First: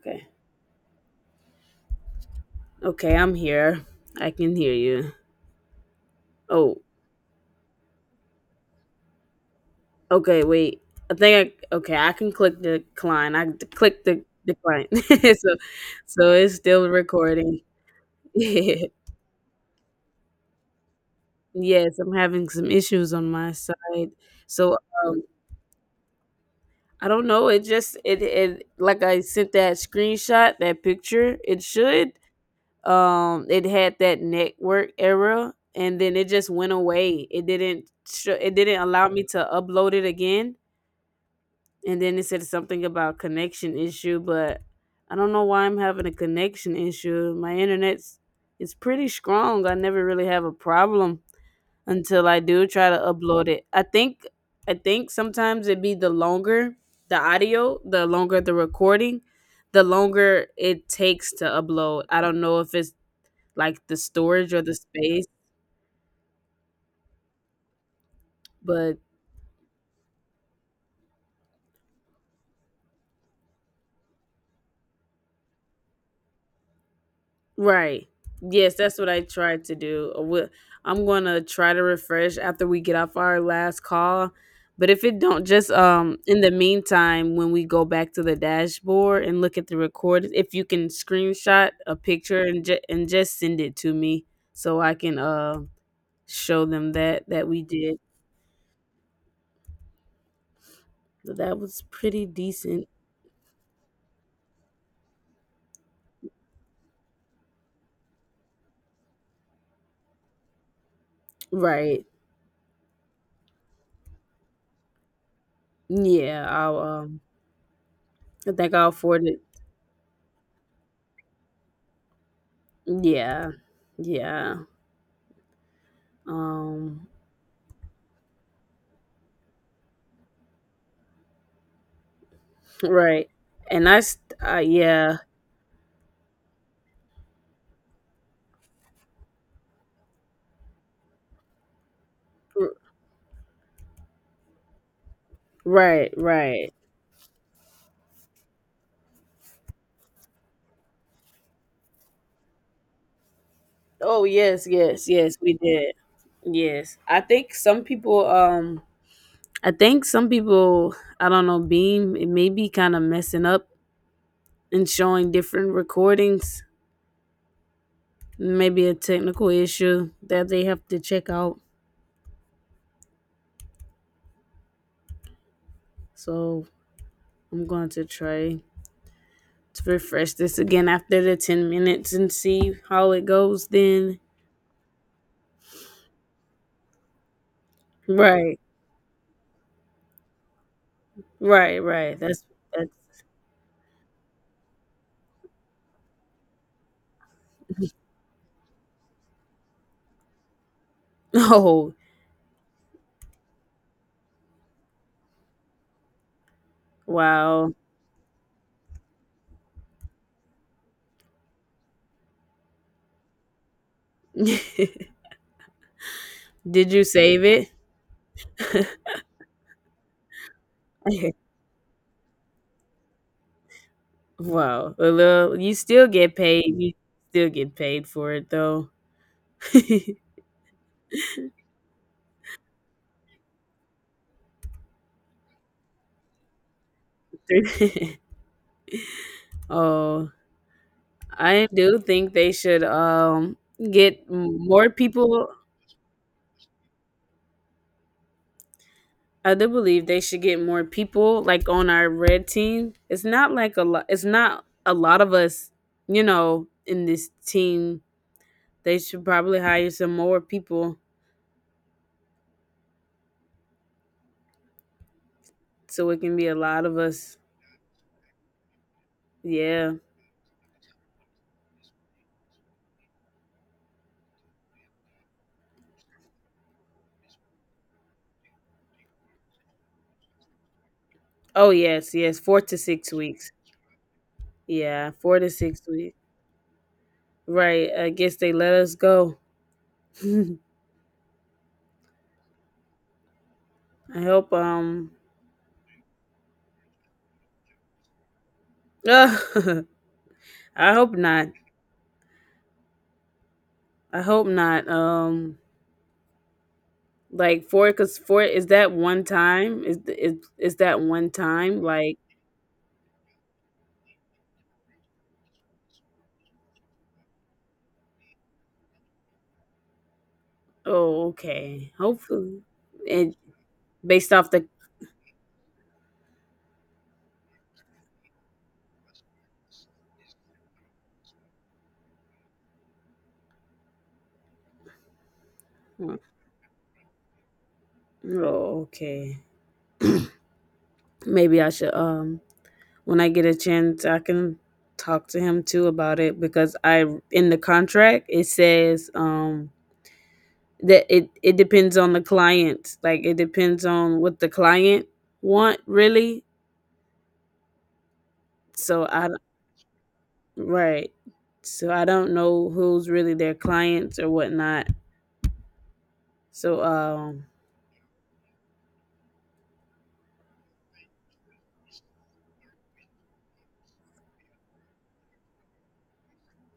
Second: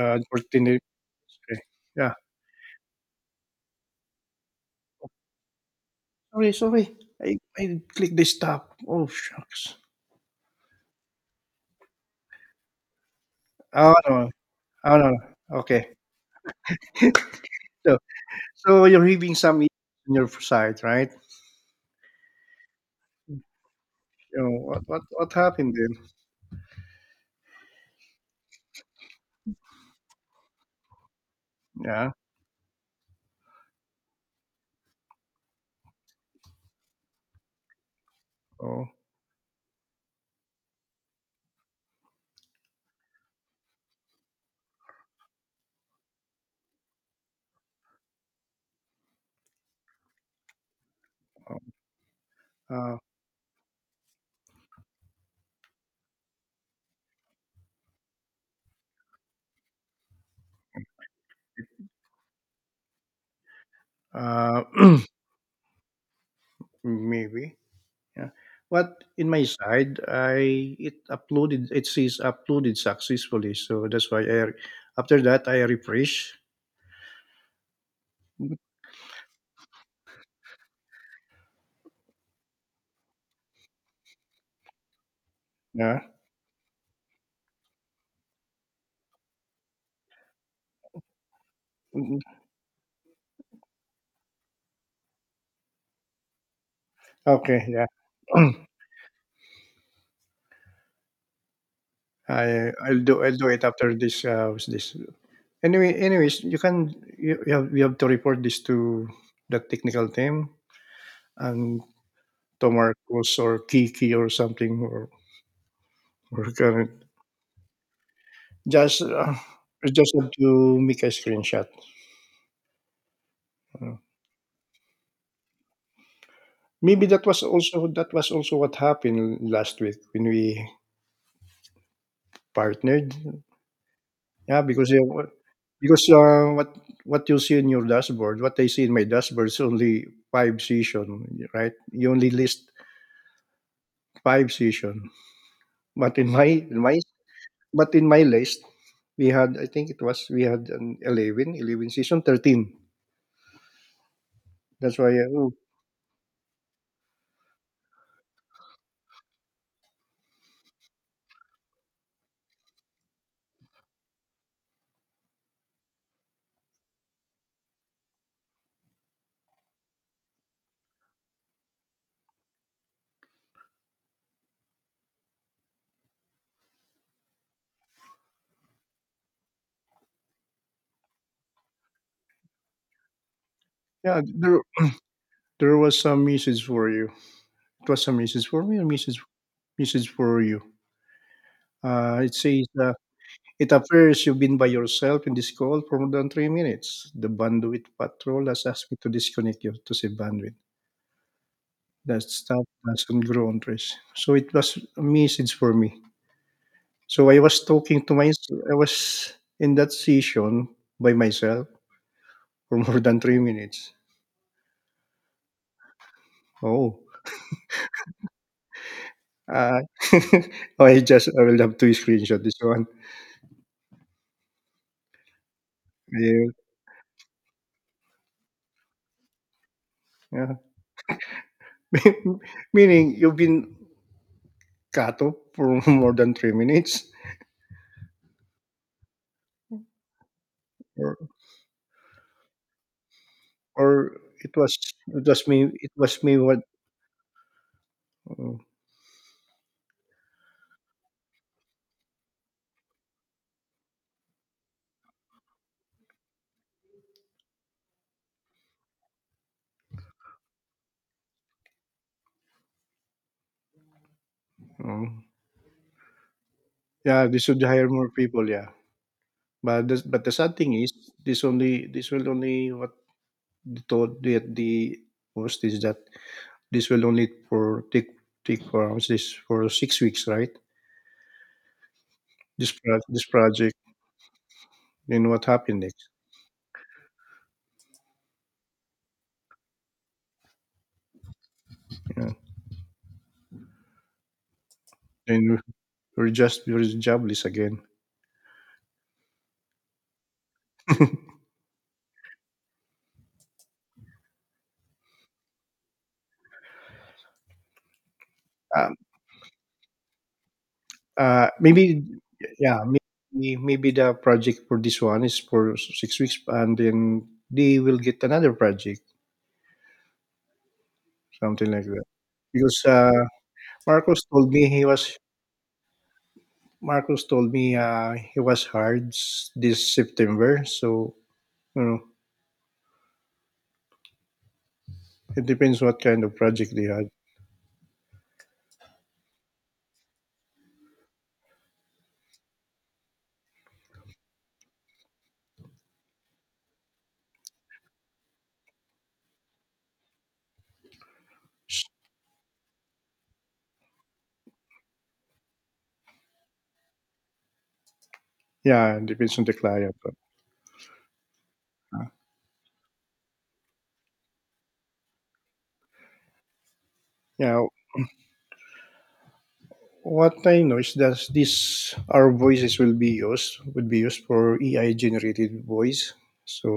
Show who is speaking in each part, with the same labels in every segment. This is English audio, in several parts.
Speaker 1: Continue. Okay. Yeah.
Speaker 2: Okay, I'm here. I can hear you.
Speaker 1: Sorry,
Speaker 2: Oh,
Speaker 1: sorry. I clicked the stop. Oh, shucks.
Speaker 2: okay, wait. I think I okay, I can click the decline.
Speaker 1: Oh,
Speaker 2: Click the
Speaker 1: no.
Speaker 2: decline.
Speaker 1: Oh, no.
Speaker 2: so
Speaker 1: Okay.
Speaker 2: so it's still recording.
Speaker 1: So, so
Speaker 2: Yes,
Speaker 1: you're having some issues on your side, right?
Speaker 2: I'm having some issues on my side.
Speaker 1: You know,
Speaker 2: So um
Speaker 1: what happened then?
Speaker 2: I don't know, it just it it like I sent that screenshot, that picture, it
Speaker 1: Yeah.
Speaker 2: should it had that network error and then it just went away. It didn't
Speaker 1: Oh,
Speaker 2: allow me to upload it again. And then it said something about connection issue, but I don't know why I'm having a connection issue. My internet's It's pretty strong. I never really have a problem
Speaker 1: oh,
Speaker 2: until I do try to
Speaker 1: uh,
Speaker 2: upload it. I think sometimes it be the longer the audio, the longer the recording, the longer it takes to upload. I don't know if it's like the storage or
Speaker 1: uh,
Speaker 2: the space,
Speaker 1: maybe. Yeah.
Speaker 2: but
Speaker 1: What in my side, I it uploaded. It says uploaded successfully. So that's why I, after that, I refresh.
Speaker 2: right. Yes, that's what I tried to do. I'm gonna try to refresh after we get off our last call. But if it don't, just
Speaker 1: Yeah.
Speaker 2: in the meantime, when we go back to the dashboard and look at the record, if you can screenshot a
Speaker 1: Mhm.
Speaker 2: picture and just send it to me so I can show them that we
Speaker 1: Okay. Yeah.
Speaker 2: did. So that was pretty decent.
Speaker 1: I'll do it after this what's this. Anyways, you can you, you have to report this to the technical team and
Speaker 2: Right.
Speaker 1: to Marcos or Kiki or something, or
Speaker 2: Yeah,
Speaker 1: or can
Speaker 2: I think I'll
Speaker 1: just,
Speaker 2: afford it.
Speaker 1: you just have to make a screenshot.
Speaker 2: Yeah.
Speaker 1: Uh,
Speaker 2: Yeah.
Speaker 1: Maybe
Speaker 2: Um
Speaker 1: that was also what happened last week when we partnered.
Speaker 2: Right. And
Speaker 1: Yeah, because, you
Speaker 2: yeah.
Speaker 1: know, because what you see in your dashboard, what I see in my dashboard is only five session, right? You only list
Speaker 2: R-
Speaker 1: five season.
Speaker 2: Right,
Speaker 1: But in my
Speaker 2: right.
Speaker 1: in my but in my list, we had I think it was we had an eleven, eleven 11 season, 13.
Speaker 2: Oh, yes,
Speaker 1: That's
Speaker 2: yes,
Speaker 1: why,
Speaker 2: yes, we did. Yes. I think some people, I think some people, I don't know, Beam, it may be kind of messing up and showing different recordings. Maybe a technical issue that they have to check out. So I'm going to try to refresh this again after the 10 minutes and see how it goes then.
Speaker 1: yeah, there was some message for you. It was some message
Speaker 2: Right,
Speaker 1: for me, a message for you.
Speaker 2: right, right.
Speaker 1: It
Speaker 2: That's,
Speaker 1: says,
Speaker 2: that's,
Speaker 1: it appears you've been by yourself in this call for more than 3 minutes. The bandwidth patrol has asked me to disconnect you to save bandwidth.
Speaker 2: oh,
Speaker 1: That stuff doesn't grow on trees. So it was a message for me. So I was
Speaker 2: wow.
Speaker 1: talking to my I was in that session by myself for more than 3 minutes.
Speaker 2: Did
Speaker 1: Oh.
Speaker 2: you save it?
Speaker 1: Uh, I will have to screenshot this one.
Speaker 2: Wow. A little. You still get
Speaker 1: Yeah.
Speaker 2: paid. You still get paid for it though.
Speaker 1: Yeah. Meaning you've been cut off for more than 3 minutes,
Speaker 2: Oh,
Speaker 1: or
Speaker 2: I do think they should
Speaker 1: or it was
Speaker 2: more people.
Speaker 1: it was me, what, oh,
Speaker 2: I do believe they should get more people like on our red team. It's not like a lot. It's not a lot of us, in this team. They should probably hire some more people
Speaker 1: oh.
Speaker 2: so it can be a lot of
Speaker 1: Yeah,
Speaker 2: us.
Speaker 1: they should hire more people. Yeah,
Speaker 2: Yeah.
Speaker 1: but the sad thing is, this will only, what they told the host is that this will only for take for, how much, this for 6 weeks, right?
Speaker 2: Oh yes, yes, four
Speaker 1: This
Speaker 2: to
Speaker 1: pro-
Speaker 2: six
Speaker 1: this
Speaker 2: weeks.
Speaker 1: project.
Speaker 2: Yeah,
Speaker 1: Then
Speaker 2: four
Speaker 1: what
Speaker 2: to
Speaker 1: happened
Speaker 2: six
Speaker 1: next?
Speaker 2: weeks. Right. I guess they let us go. I
Speaker 1: Yeah.
Speaker 2: hope
Speaker 1: Then we're jobless again.
Speaker 2: I hope not. I hope not. Like four cause four is that
Speaker 1: um,
Speaker 2: one time? Is that one time?
Speaker 1: Maybe,
Speaker 2: Like,
Speaker 1: yeah, maybe the project for this one is for 6 weeks, and then they will get another project,
Speaker 2: oh
Speaker 1: something like
Speaker 2: okay.
Speaker 1: that.
Speaker 2: Hopefully
Speaker 1: Because
Speaker 2: and
Speaker 1: Marcos
Speaker 2: based off
Speaker 1: told
Speaker 2: the,
Speaker 1: me he was Marcos told me, he was hired s- this September, so you know it depends what kind of project they had.
Speaker 2: oh, okay. Maybe I should when I get a chance, I can talk to him too about it because I in the contract it says that it depends on the client. Like it depends on what the client want really.
Speaker 1: Yeah,
Speaker 2: So I
Speaker 1: depends
Speaker 2: don't-
Speaker 1: on the client.
Speaker 2: right. So I don't know who's really their clients or whatnot. So
Speaker 1: Yeah, what I know is that these our voices will be used, would be used for AI generated voice. So,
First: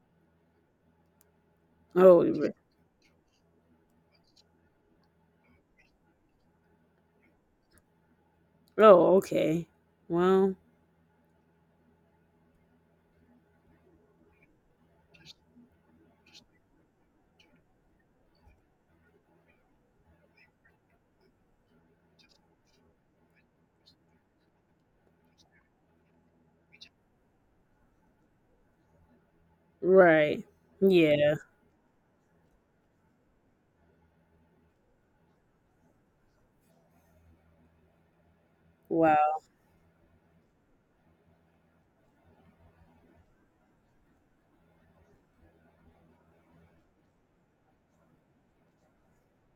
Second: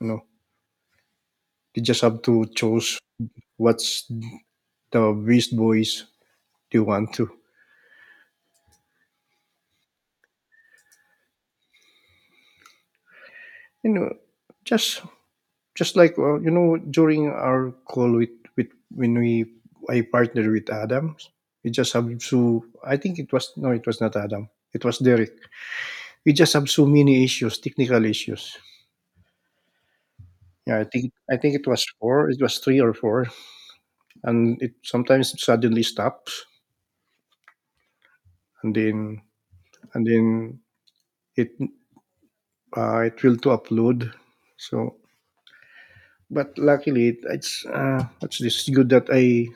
Speaker 1: you know, they just have
Speaker 2: oh
Speaker 1: to
Speaker 2: r-
Speaker 1: choose what's the best voice they want to.
Speaker 2: oh, okay. Well,
Speaker 1: You know, just just like, well, you know, during our call with, when we, I partnered with Adam, we just have, so, I think it was no, it was not Adam. It was Derek. We just have so many issues, technical issues.
Speaker 2: right.
Speaker 1: Yeah,
Speaker 2: Yeah.
Speaker 1: I think it was 4, it was 3 or 4, and it sometimes suddenly stops, and then
Speaker 2: Wow.
Speaker 1: and then it it will to upload. So, but luckily, it's, what's this, good that I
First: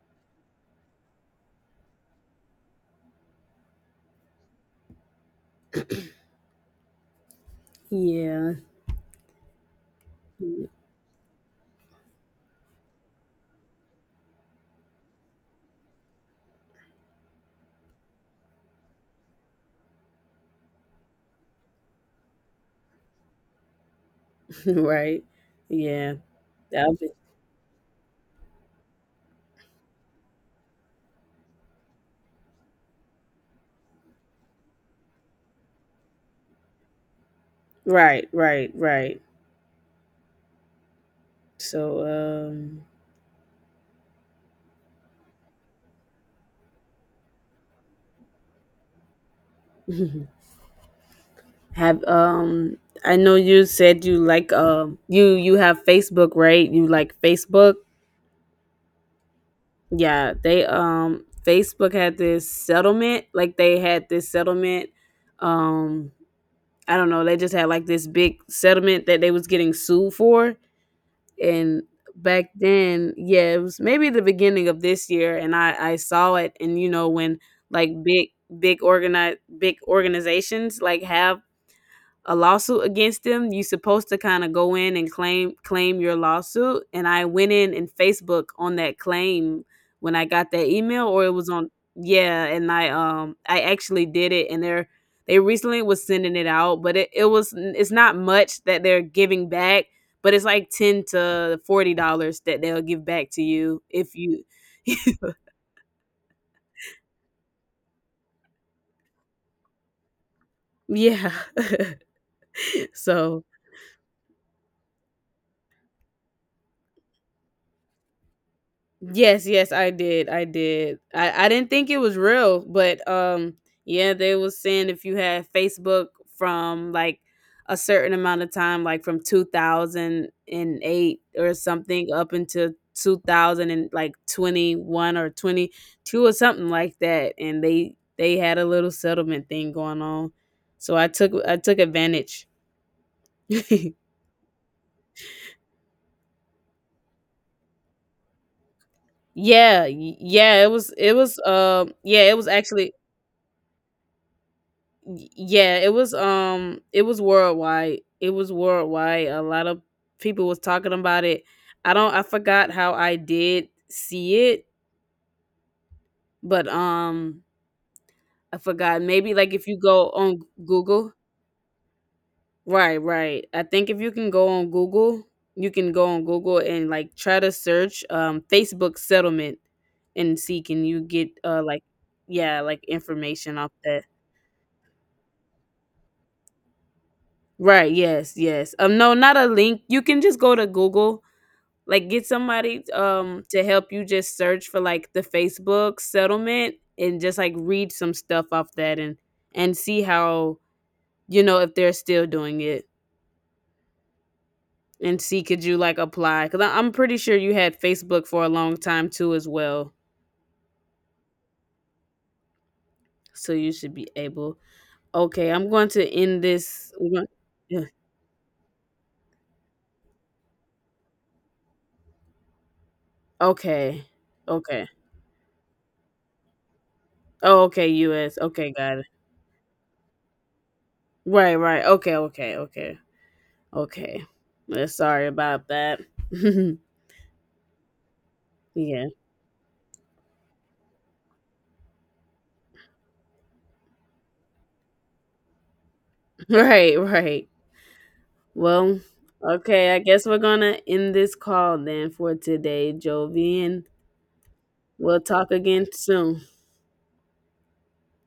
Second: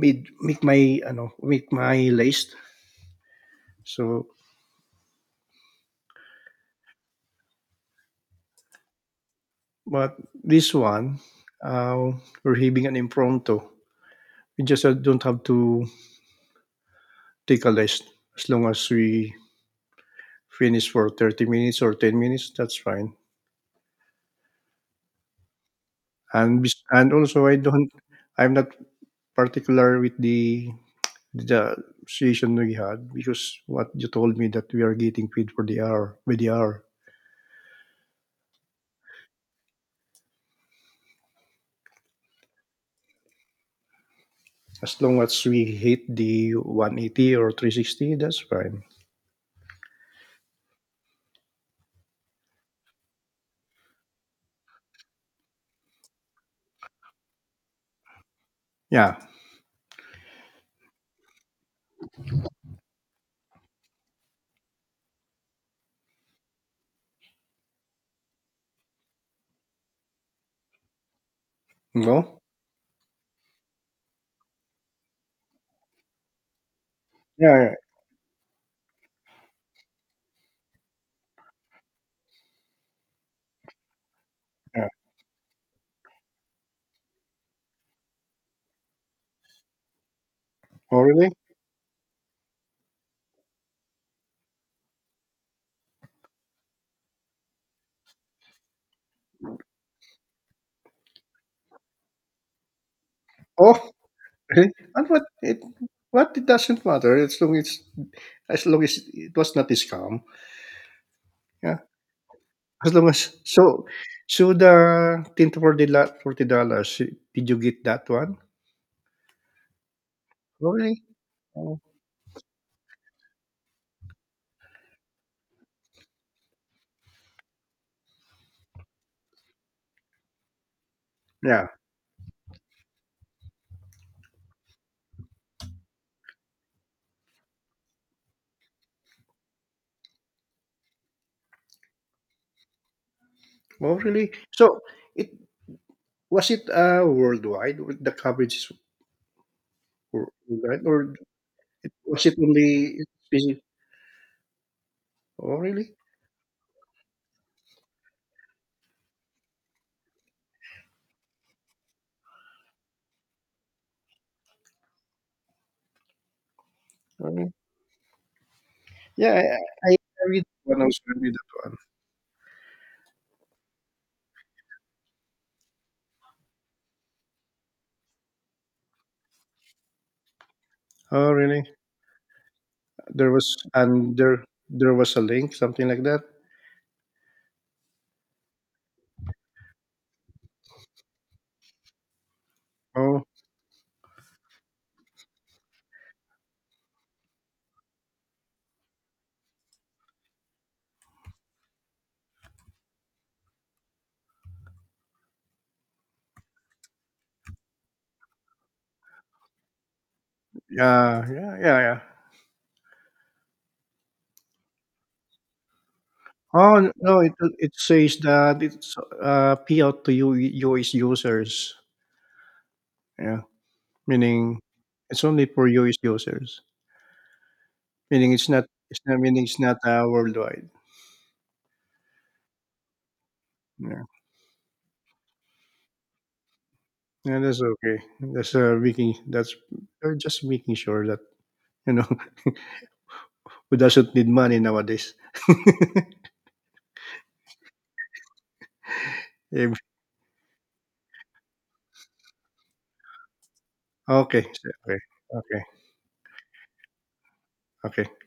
Speaker 1: made make my, I know make my list. So,
Speaker 2: Yeah.
Speaker 1: but this one, uh, we're having an impromptu. We just, don't have to take a list, as long as we finish for 30 minutes or 10 minutes. That's fine.
Speaker 2: right. Yeah.
Speaker 1: and bes-
Speaker 2: That will be.
Speaker 1: and also, I'm not particular with the situation we had, because what you told me, that we are getting paid for the hour, by the hour.
Speaker 2: Right, right, right. So, um
Speaker 1: As long as we hit the 180 or 360, that's fine.
Speaker 2: have I know you said you like you have Facebook, right? You like Facebook?
Speaker 1: Yeah.
Speaker 2: Yeah, they Facebook had this settlement, like they had this settlement um I don't know, they just had like this big settlement that they was getting sued for, and
Speaker 1: No.
Speaker 2: back then yeah it was maybe the beginning of this year. And I saw it, and you know when
Speaker 1: Yeah. Yeah,
Speaker 2: like big organizations like have a lawsuit against them, you're supposed to kind of go
Speaker 1: yeah.
Speaker 2: in and claim your lawsuit. And I went in and Facebook on that claim when I got that
Speaker 1: Oh,
Speaker 2: email or it
Speaker 1: really?
Speaker 2: was on, yeah. And I actually did it, and they recently was sending it out, but it's not much that they're giving back, but it's like 10 to $40 that they'll give back to you
Speaker 1: Oh,
Speaker 2: if you
Speaker 1: really? And what it doesn't matter, as long as it was not a scam.
Speaker 2: yeah
Speaker 1: Yeah. As long as,
Speaker 2: so
Speaker 1: so the tin for $40. Did you get that one?
Speaker 2: yes, yes, I did. I
Speaker 1: Oh,
Speaker 2: did.
Speaker 1: really?
Speaker 2: I didn't
Speaker 1: Oh,
Speaker 2: think it was real, but yeah, they was saying if you had Facebook from like a certain amount of time, like from 2008 or
Speaker 1: yeah.
Speaker 2: something up until 2000 and like 21 or 22 or something like that. And they had a little settlement thing going on. So I took, I took advantage. Yeah,
Speaker 1: Oh, really? So it was it, worldwide? The coverage is wor-
Speaker 2: it
Speaker 1: worldwide,
Speaker 2: was it was um yeah,
Speaker 1: was it
Speaker 2: it was actually
Speaker 1: only specific? Oh,
Speaker 2: It
Speaker 1: really?
Speaker 2: was worldwide. It was worldwide. A lot of people was talking about it. I don't I forgot how I did see it, but
Speaker 1: Oh, really?
Speaker 2: I forgot.
Speaker 1: Yeah,
Speaker 2: Maybe like if you go
Speaker 1: I
Speaker 2: on
Speaker 1: read one. I was
Speaker 2: Google.
Speaker 1: gonna read that one.
Speaker 2: Right, right. I think if you can go on Google, you can go on Google and like try to search Facebook settlement and see can you get
Speaker 1: Oh, really?
Speaker 2: like yeah, like
Speaker 1: There
Speaker 2: information
Speaker 1: was
Speaker 2: off that.
Speaker 1: and there there was a link, something like that.
Speaker 2: Right, yes, yes. No, not a link. You can just go to Google. Like get somebody
Speaker 1: Oh,
Speaker 2: to help you just search for like the Facebook settlement and just like read some stuff off that, and see how you know if they're still doing it, and see could you like apply cuz I'm pretty sure you had Facebook for a long time too as well.
Speaker 1: yeah, yeah, yeah, yeah.
Speaker 2: So you should be able. Okay, I'm going to end
Speaker 1: Oh, n-
Speaker 2: this,
Speaker 1: no, it
Speaker 2: yeah.
Speaker 1: says that it's, payout to US users. Yeah,
Speaker 2: Okay.
Speaker 1: meaning
Speaker 2: Okay.
Speaker 1: it's only for US users.
Speaker 2: Oh, okay,
Speaker 1: Meaning,
Speaker 2: US. Okay, got
Speaker 1: it's
Speaker 2: it.
Speaker 1: not meaning it's not, worldwide.
Speaker 2: Right, right. Okay, okay, okay.
Speaker 1: Yeah.
Speaker 2: Okay. Sorry about that.
Speaker 1: Yeah, that's okay. That's,
Speaker 2: Yeah.
Speaker 1: making that's, they're just making sure that, you know, who doesn't need money nowadays.
Speaker 2: Right, right. Well,
Speaker 1: Ev-
Speaker 2: okay, I guess we're gonna end this call then for today, Jovi, and
Speaker 1: okay, okay,
Speaker 2: we'll talk
Speaker 1: okay,
Speaker 2: again soon.
Speaker 1: okay.